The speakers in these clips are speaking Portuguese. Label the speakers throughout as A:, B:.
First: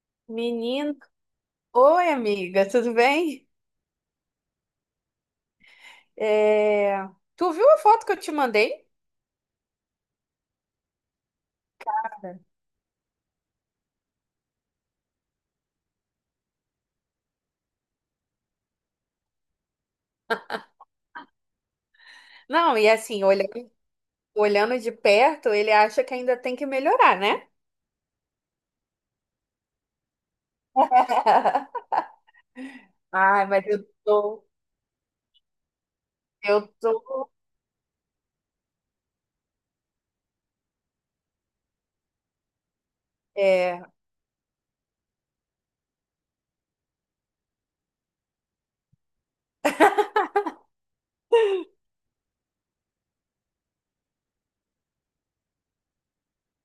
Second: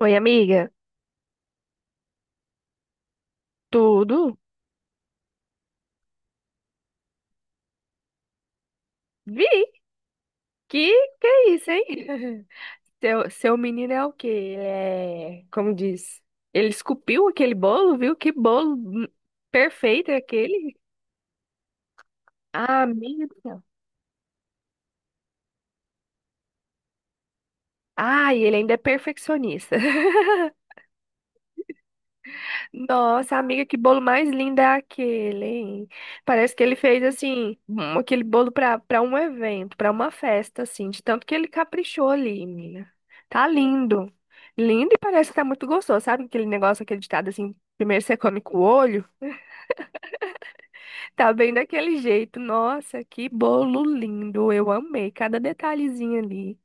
A: Oi, amiga.
B: Menino, oi amiga, tudo bem?
A: Tudo?
B: É. Tu viu a foto que eu te mandei?
A: Vi. Que que é isso, hein? Seu menino é o quê? Ele é, como diz, ele esculpiu aquele bolo, viu? Que bolo perfeito é aquele.
B: Não,
A: Ah,
B: e assim,
A: amiga. Do céu.
B: olhando de perto, ele acha que ainda tem que melhorar, né?
A: Ah, e ele ainda é perfeccionista. Nossa,
B: Ai,
A: amiga,
B: mas
A: que bolo mais lindo é aquele, hein? Parece que
B: eu
A: ele fez
B: tô,
A: assim, aquele bolo para um evento, para uma festa, assim, de tanto que ele caprichou ali, menina. Tá
B: é,
A: lindo. Lindo e parece que tá muito gostoso, sabe? Aquele negócio, aquele ditado assim, primeiro você come com o olho, tá bem daquele jeito. Nossa, que bolo lindo. Eu amei cada detalhezinho ali.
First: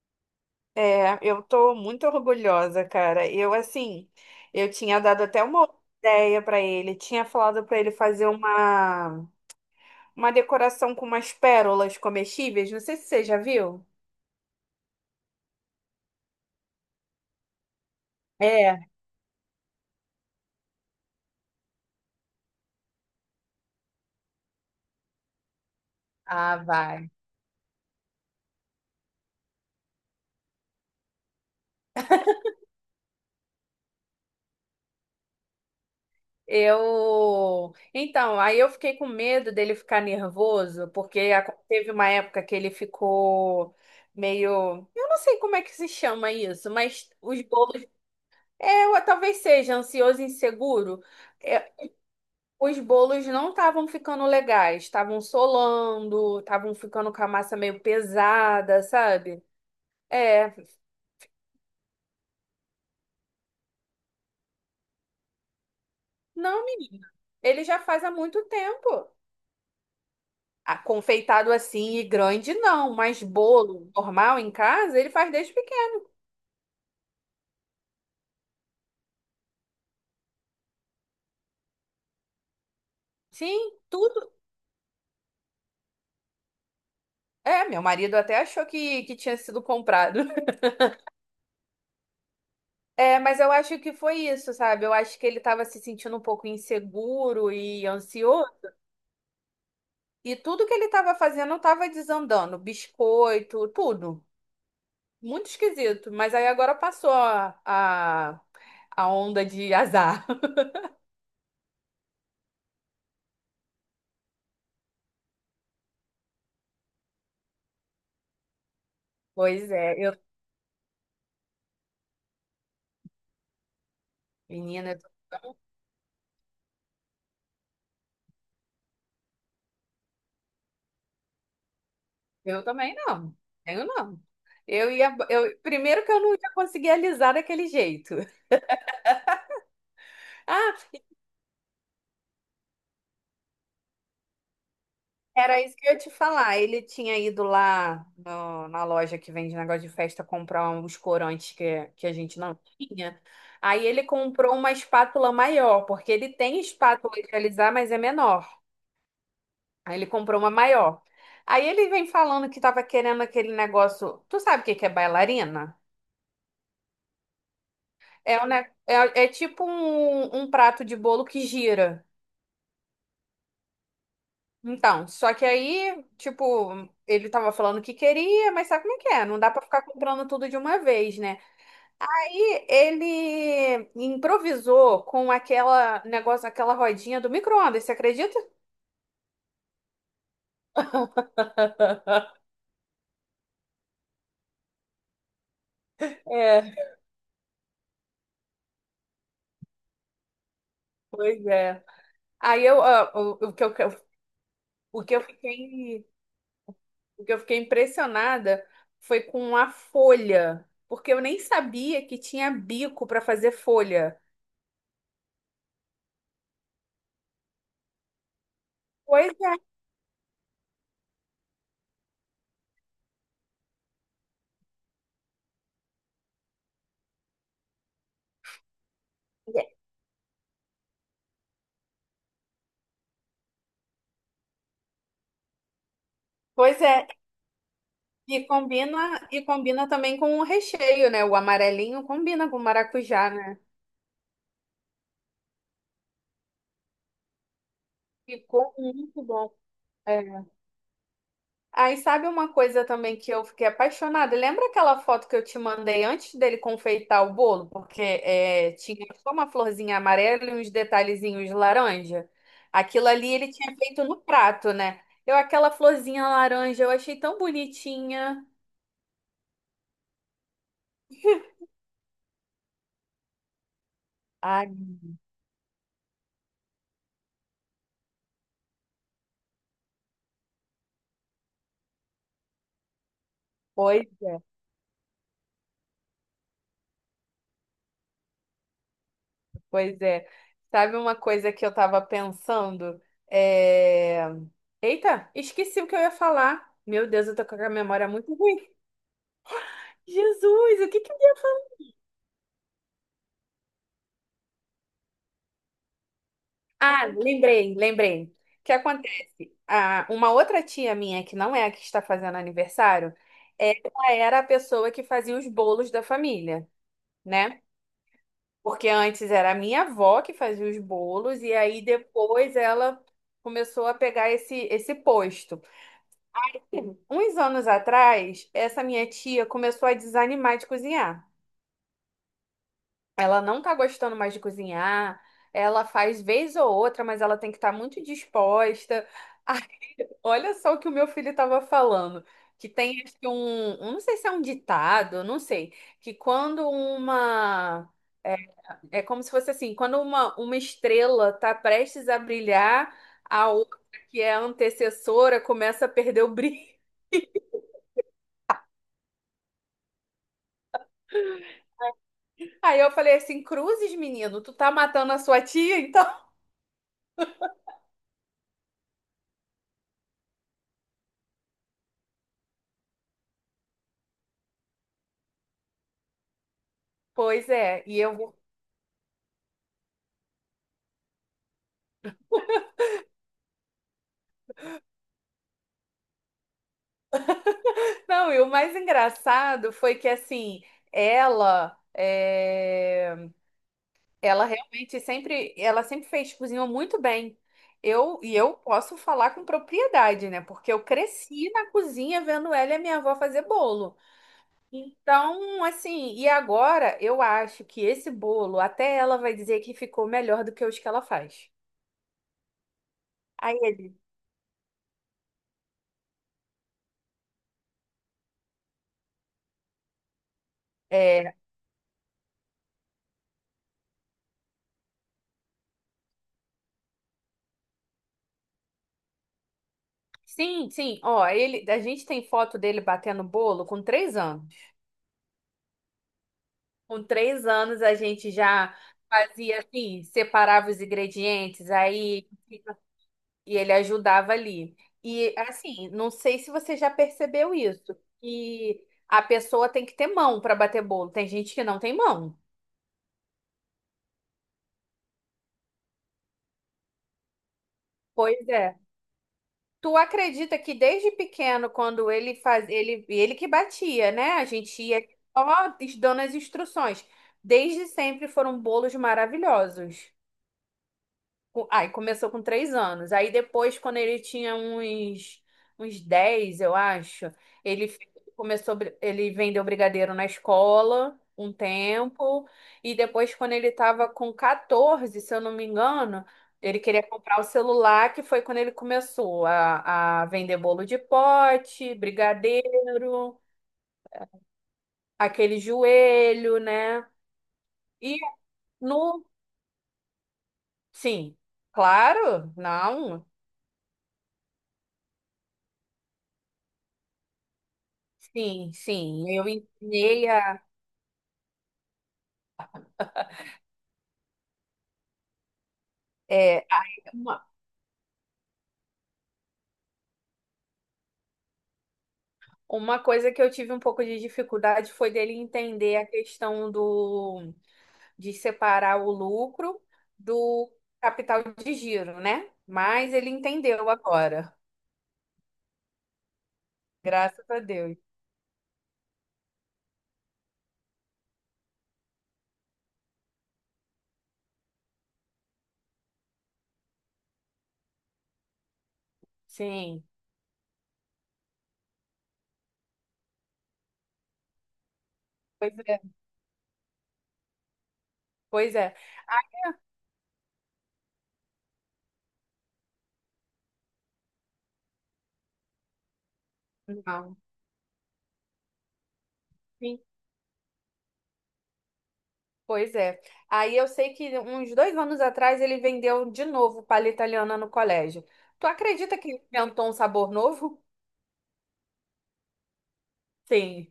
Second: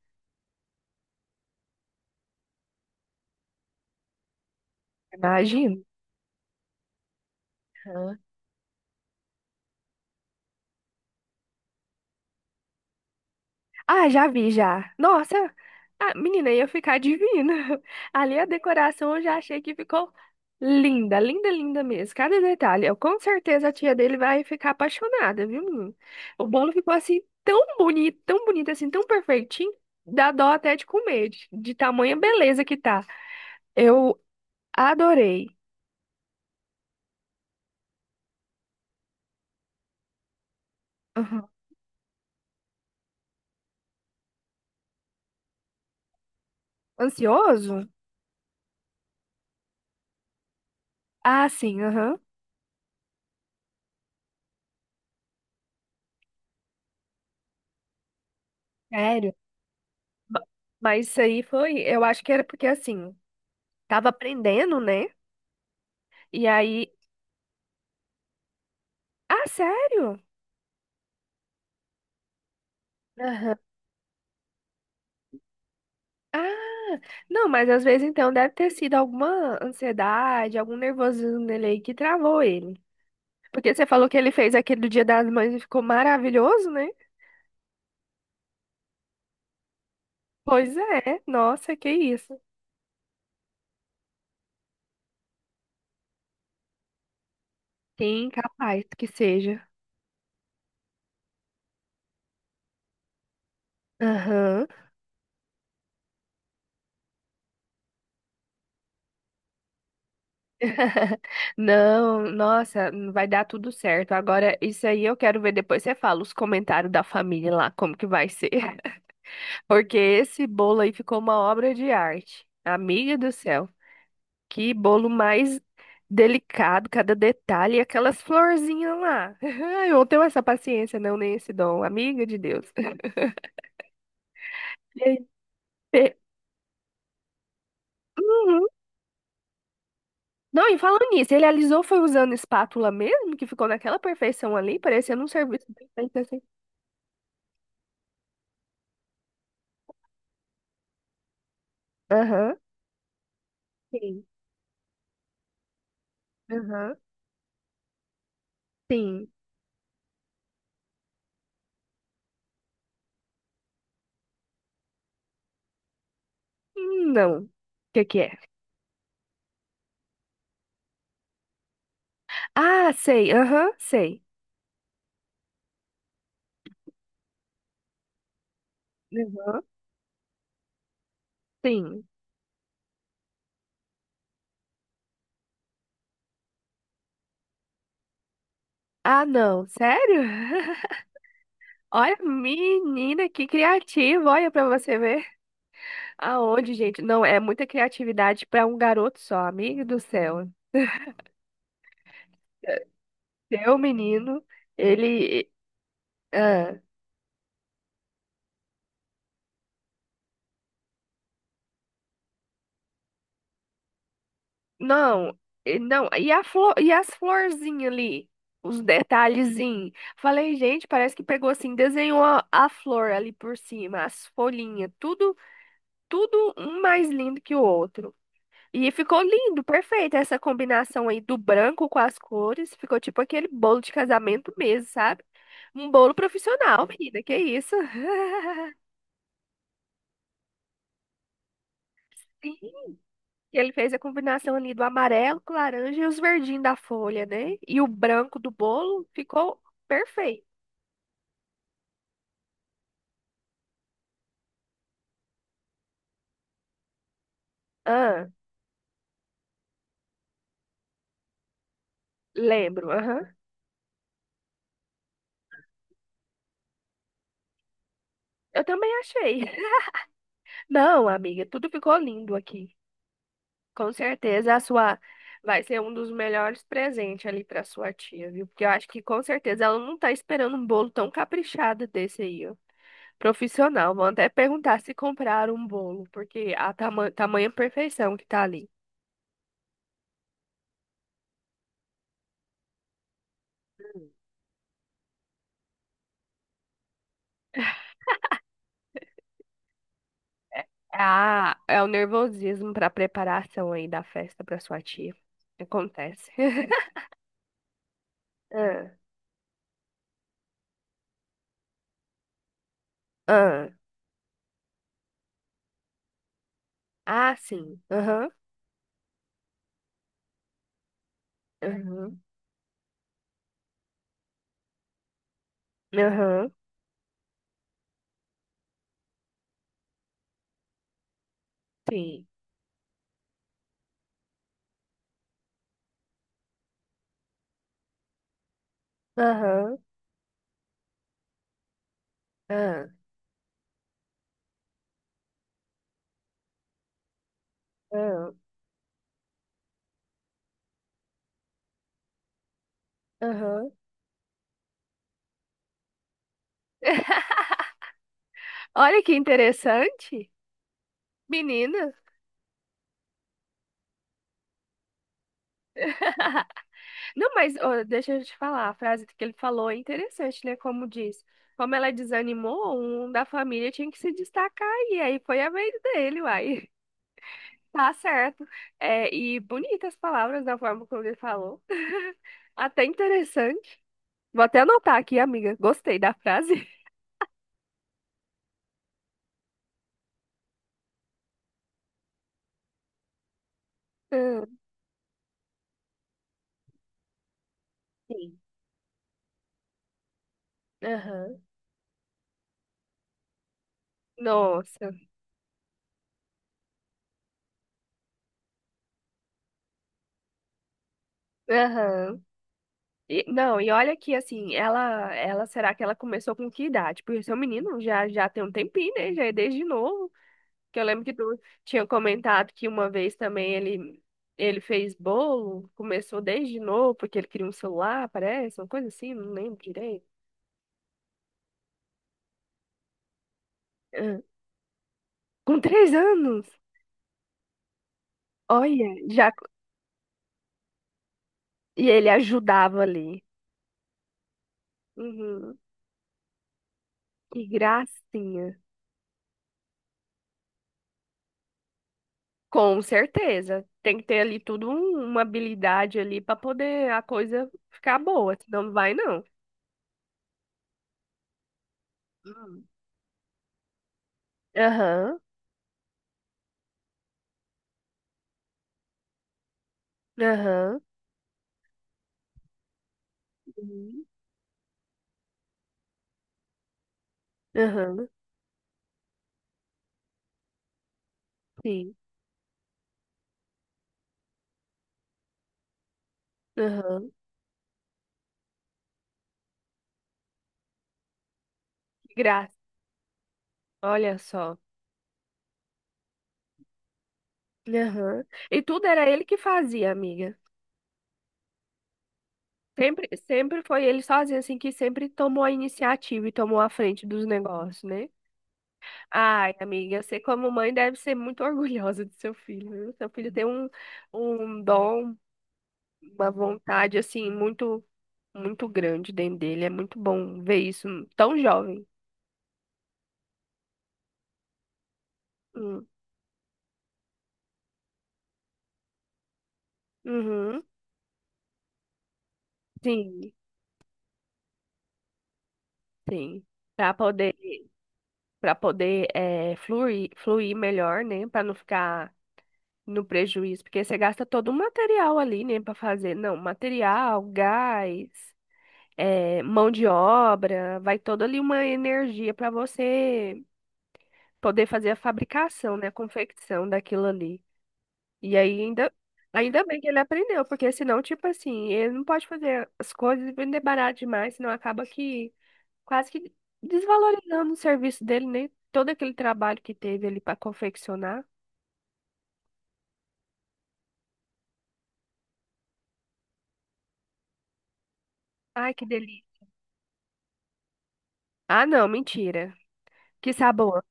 B: eu tô muito orgulhosa, cara. Eu assim, eu tinha dado até uma
A: Imagina.
B: ideia pra ele, tinha falado pra ele fazer uma decoração com umas pérolas comestíveis, não sei se você já viu.
A: Ah, já vi, já. Nossa, ah, menina, ia ficar divina. Ali a
B: É.
A: decoração eu já achei que ficou linda, linda, linda mesmo. Cada detalhe. Eu, com certeza a tia dele vai ficar apaixonada, viu, menino? O
B: Ah,
A: bolo ficou
B: vai.
A: assim tão bonito, assim, tão perfeitinho. Dá dó até de comer, de tamanha beleza que tá. Eu adorei.
B: Eu. Então, aí eu fiquei com medo dele ficar nervoso, porque
A: Aham.
B: teve uma época que ele ficou meio. Eu não sei como é que se chama isso, mas os
A: Ansioso?
B: bolos. É, ou talvez seja ansioso e inseguro.
A: Ah,
B: É,
A: sim, aham.
B: os bolos não estavam ficando legais, estavam solando, estavam ficando com a massa meio pesada,
A: Sério?
B: sabe?
A: Ma-
B: É.
A: Mas isso aí foi, eu acho que era porque assim, tava aprendendo, né? E
B: Não,
A: aí
B: menina. Ele já faz há muito tempo.
A: Ah, sério?
B: Ah, confeitado assim e grande, não, mas
A: Aham.
B: bolo normal em casa, ele faz desde pequeno.
A: Ah, não, mas às vezes então deve ter sido alguma ansiedade, algum nervosismo nele aí que travou ele.
B: Sim,
A: Porque você falou que ele
B: tudo.
A: fez aquele do Dia das Mães e ficou maravilhoso, né?
B: É, meu marido até achou que tinha sido comprado.
A: Pois é, nossa, que isso.
B: É, mas eu acho que foi isso, sabe? Eu acho que ele estava se sentindo um pouco inseguro e
A: Sim,
B: ansioso,
A: capaz que seja.
B: e tudo que ele estava fazendo estava desandando, biscoito, tudo.
A: Aham.
B: Muito esquisito, mas aí agora passou a onda de azar.
A: Não, nossa, vai dar tudo certo. Agora, isso aí eu quero ver depois. Você fala os comentários da família lá, como que vai ser.
B: Pois é,
A: Porque esse bolo aí ficou uma obra de arte. Amiga do céu. Que
B: menina, eu
A: bolo mais delicado, cada detalhe, e aquelas florzinhas lá. Eu não tenho essa paciência, não, nem esse dom, amiga de
B: eu
A: Deus.
B: também não. Tenho não. Eu ia.
A: Ele
B: Primeiro que
A: pe-
B: eu não ia conseguir alisar daquele jeito.
A: Uhum. Não, e
B: Ah,
A: falando nisso, ele alisou foi usando espátula mesmo, que ficou naquela perfeição ali, parecendo um
B: era
A: serviço
B: isso que
A: bem
B: eu ia te
A: feito assim.
B: falar. Ele tinha ido lá na loja que vende negócio de festa comprar uns corantes que a gente não
A: Aham.
B: tinha. Aí ele
A: Sim.
B: comprou uma espátula maior, porque ele tem
A: Aham.
B: espátula de alisar, mas é menor.
A: Sim.
B: Aí ele comprou uma maior. Aí ele vem falando que tava querendo aquele negócio. Tu sabe o que que é bailarina?
A: Não. O que que é?
B: É, é tipo um prato de bolo que gira.
A: Ah, sei. Aham, sei.
B: Então, só que aí, tipo, ele tava falando que queria, mas sabe como é que é? Não dá
A: Aham.
B: pra ficar comprando tudo de uma vez, né?
A: Sim.
B: Aí ele improvisou com aquela negócio, aquela rodinha do micro-ondas, você acredita?
A: Ah, não. Sério? Olha, menina, que criativa. Olha pra você ver.
B: É,
A: Aonde, gente? Não, é muita criatividade para um garoto só, amigo do céu.
B: pois é. Aí eu, ah, o que eu,
A: Seu menino,
B: o que eu
A: ele.
B: fiquei,
A: Ah,
B: o que eu fiquei impressionada foi com a folha, porque eu nem sabia que tinha bico pra fazer folha.
A: não, não, e, a flor, e as florzinhas ali? Os
B: Pois
A: detalhezinhos. Falei, gente, parece que pegou assim, desenhou a flor ali por cima, as folhinhas, tudo, tudo um mais lindo que o outro. E ficou lindo,
B: é.
A: perfeito essa combinação aí do branco com as cores. Ficou tipo aquele bolo de casamento mesmo, sabe? Um bolo
B: Pois
A: profissional,
B: é.
A: menina, que isso?
B: E combina, e combina também com o recheio, né? O amarelinho combina
A: Sim,
B: com o maracujá, né?
A: ele fez a combinação ali do amarelo com laranja e os verdinhos da folha, né? E o branco do
B: Ficou
A: bolo
B: muito bom.
A: ficou
B: É.
A: perfeito.
B: Aí sabe uma coisa também que eu fiquei apaixonada? Lembra aquela foto que eu te mandei antes dele confeitar o bolo? Porque
A: Ah,
B: é, tinha só uma florzinha amarela e uns detalhezinhos laranja.
A: lembro,
B: Aquilo ali
A: aham.
B: ele tinha feito no prato, né? Eu, aquela florzinha laranja, eu achei tão bonitinha.
A: Eu também achei. Não, amiga, tudo ficou lindo aqui. Com certeza a
B: Ai,
A: sua vai ser um dos melhores presentes ali para sua tia, viu? Porque eu acho que com certeza ela não tá esperando um bolo tão caprichado desse aí, ó. Profissional, vão
B: pois
A: até
B: é.
A: perguntar se compraram um bolo, porque a tamanha perfeição que tá ali.
B: Pois é. Sabe uma coisa que eu tava pensando?
A: Hum.
B: É... Eita, esqueci o que eu ia falar. Meu Deus, eu tô com a memória muito ruim. Jesus,
A: É,
B: o que que...
A: a, é o nervosismo para preparação aí da festa para sua tia. Acontece.
B: Ah, lembrei, lembrei. O que
A: Ah,
B: acontece? Ah, uma outra tia minha, que não é a que está fazendo aniversário,
A: ah,
B: ela era a pessoa que fazia os bolos da família,
A: ah,
B: né?
A: sim. Aham,
B: Porque antes era a minha avó que fazia os bolos, e aí
A: aham,
B: depois ela começou a pegar esse posto.
A: aham,
B: Uns anos atrás, essa minha tia começou a desanimar de cozinhar.
A: sim.
B: Ela não tá gostando mais de cozinhar. Ela faz vez ou outra, mas ela tem que estar muito disposta. Aí,
A: Aham,
B: olha só o que o meu filho estava falando. Que
A: ah,
B: tem acho que não sei se é um ditado, não sei, que quando uma
A: ah,
B: é é como se fosse assim, quando uma estrela está prestes a brilhar, a
A: aham.
B: outra, que é a antecessora, começa a perder o brilho.
A: Olha que interessante, menina.
B: Aí eu falei assim, cruzes, menino, tu tá matando a sua tia, então?
A: Não, mas ó, deixa eu te falar, a frase que ele falou é interessante, né? Como diz, como ela desanimou, um da família tinha que se destacar e aí foi a vez dele, uai.
B: Pois é,
A: Tá
B: e eu vou.
A: certo. É, e bonitas palavras da forma como ele falou. Até interessante. Vou até anotar aqui, amiga. Gostei da frase.
B: Não, e o mais engraçado foi que assim, ela, é, ela
A: Hum,
B: realmente sempre, ela sempre fez cozinha muito bem. Eu e
A: sim.
B: eu posso falar com propriedade, né? Porque eu
A: Aham.
B: cresci na cozinha vendo ela e a minha avó fazer bolo.
A: Nossa.
B: Então, assim, e agora eu acho que esse bolo, até ela vai dizer que ficou melhor do que os que ela faz.
A: Aham. E-
B: Aí
A: não, e olha
B: ele.
A: que assim, ela será que ela começou com que idade? Porque seu menino já tem um tempinho, né? Já é desde novo. Que eu lembro que
B: eh,
A: tu tinha comentado que uma vez também ele fez bolo, começou desde novo porque ele queria um celular, parece, uma coisa assim, não lembro direito.
B: Sim, sim. Ó, ele, a gente tem foto dele batendo bolo com três
A: Ah,
B: anos.
A: com 3 anos,
B: Com três anos a gente já
A: olha, já
B: fazia assim, separava os ingredientes,
A: e ele
B: aí
A: ajudava ali.
B: e ele ajudava ali. E
A: Uhum,
B: assim, não sei se você já
A: que
B: percebeu isso,
A: gracinha.
B: que a pessoa tem que ter mão para bater bolo. Tem gente que não tem mão.
A: Com certeza. Tem que ter ali tudo uma habilidade ali para poder a coisa ficar boa,
B: Pois
A: senão não
B: é.
A: vai não.
B: Tu acredita que desde pequeno, quando ele
A: Hum.
B: faz, ele que batia, né? A gente ia
A: Aham,
B: só dando as instruções. Desde sempre foram bolos maravilhosos.
A: aham,
B: Aí começou com 3 anos. Aí depois, quando
A: Uhum.
B: ele tinha uns 10, eu acho, ele f-
A: Aham,
B: começou, ele vendeu brigadeiro na escola um
A: sim,
B: tempo. E depois, quando ele estava com 14, se eu não me engano, ele queria
A: aham.
B: comprar o celular, que foi quando ele começou a vender bolo de pote,
A: Que graça,
B: brigadeiro,
A: olha só.
B: aquele joelho, né? E
A: Aham. E tudo era ele
B: no.
A: que fazia, amiga.
B: Sim, claro,
A: Sempre,
B: não.
A: sempre foi ele sozinho, assim, que sempre tomou a iniciativa e tomou a frente dos negócios, né?
B: Sim, sim. Eu
A: Ai, amiga, você
B: ensinei
A: como
B: a,
A: mãe deve ser muito orgulhosa do seu filho, viu? Seu filho tem um, um dom, uma
B: é, a-
A: vontade assim
B: uma,
A: muito muito grande dentro dele. É muito bom ver isso tão jovem.
B: uma coisa que eu tive um pouco de dificuldade foi dele
A: Hum.
B: entender a questão do de separar o lucro
A: Uhum.
B: do capital de giro, né? Mas ele
A: Sim,
B: entendeu agora,
A: sim. Para poder
B: graças a Deus.
A: para poder é, fluir melhor, né? Para não ficar no prejuízo, porque você gasta todo o material ali, né? Para fazer, não, material, gás, é, mão de
B: Sim,
A: obra, vai toda ali uma energia para você poder fazer a
B: pois
A: fabricação, né? A
B: é,
A: confecção daquilo ali. E aí
B: pois
A: ainda,
B: é.
A: ainda bem que ele aprendeu, porque senão, tipo assim, ele não pode fazer as coisas e vender barato demais, senão acaba que quase que
B: Não,
A: desvalorizando o serviço dele, né? Todo aquele trabalho que
B: sim,
A: teve ali pra confeccionar.
B: pois é. Aí eu sei que uns 2 anos atrás ele vendeu de novo palha italiana no colégio. Tu
A: Ai, que
B: acredita que ele
A: delícia.
B: inventou um sabor novo?
A: Ah, não, mentira. Que sabor.
B: Sim.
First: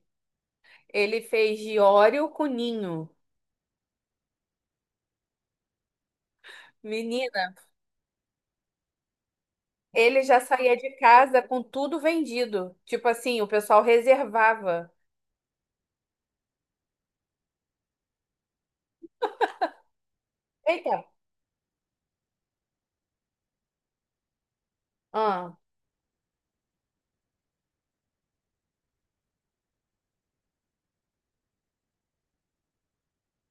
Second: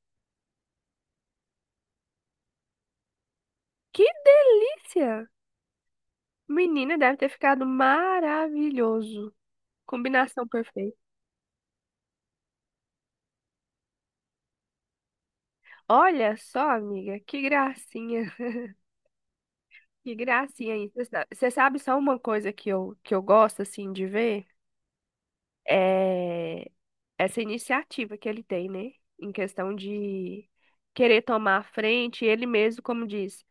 B: Ele fez de Oreo com Ninho.
A: Que delícia! Menina, deve ter
B: Menina,
A: ficado maravilhoso.
B: ele já
A: Combinação
B: saía de
A: perfeita.
B: casa com tudo vendido. Tipo assim, o pessoal reservava.
A: Olha só, amiga, que gracinha. Que gracinha isso.
B: Eita.
A: Você sabe só uma coisa que eu gosto, assim, de ver?
B: Ah,
A: eh, Essa iniciativa que ele tem, né? Em questão de querer tomar a frente, ele mesmo, como diz,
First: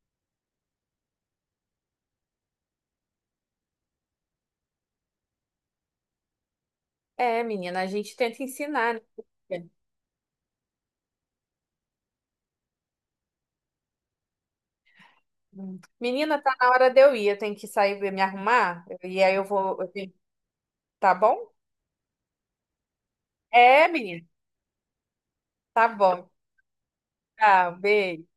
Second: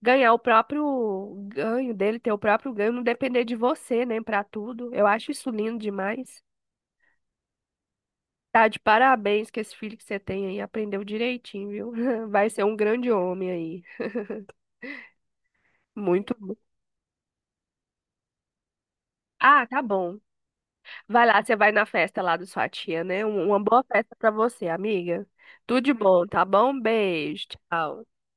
A: ganhar o próprio ganho dele, ter o próprio ganho, não depender de você, né? Pra tudo. Eu acho isso lindo demais.
B: é, menina, a gente tenta
A: Tá de
B: ensinar,
A: parabéns que
B: né?
A: esse filho que você tem aí aprendeu direitinho, viu? Vai ser um grande homem aí. Muito
B: Menina,
A: bom.
B: tá na hora de eu ir. Eu tenho que sair e me arrumar. E aí eu
A: Ah, tá
B: vou.
A: bom.
B: Tá
A: Vai lá,
B: bom?
A: você vai na festa lá da sua tia, né? Uma boa
B: É,
A: festa
B: menina.
A: pra você, amiga. Tudo
B: Tá
A: de bom,
B: bom.
A: tá bom? Beijo,
B: Tá,
A: tchau.
B: beijo.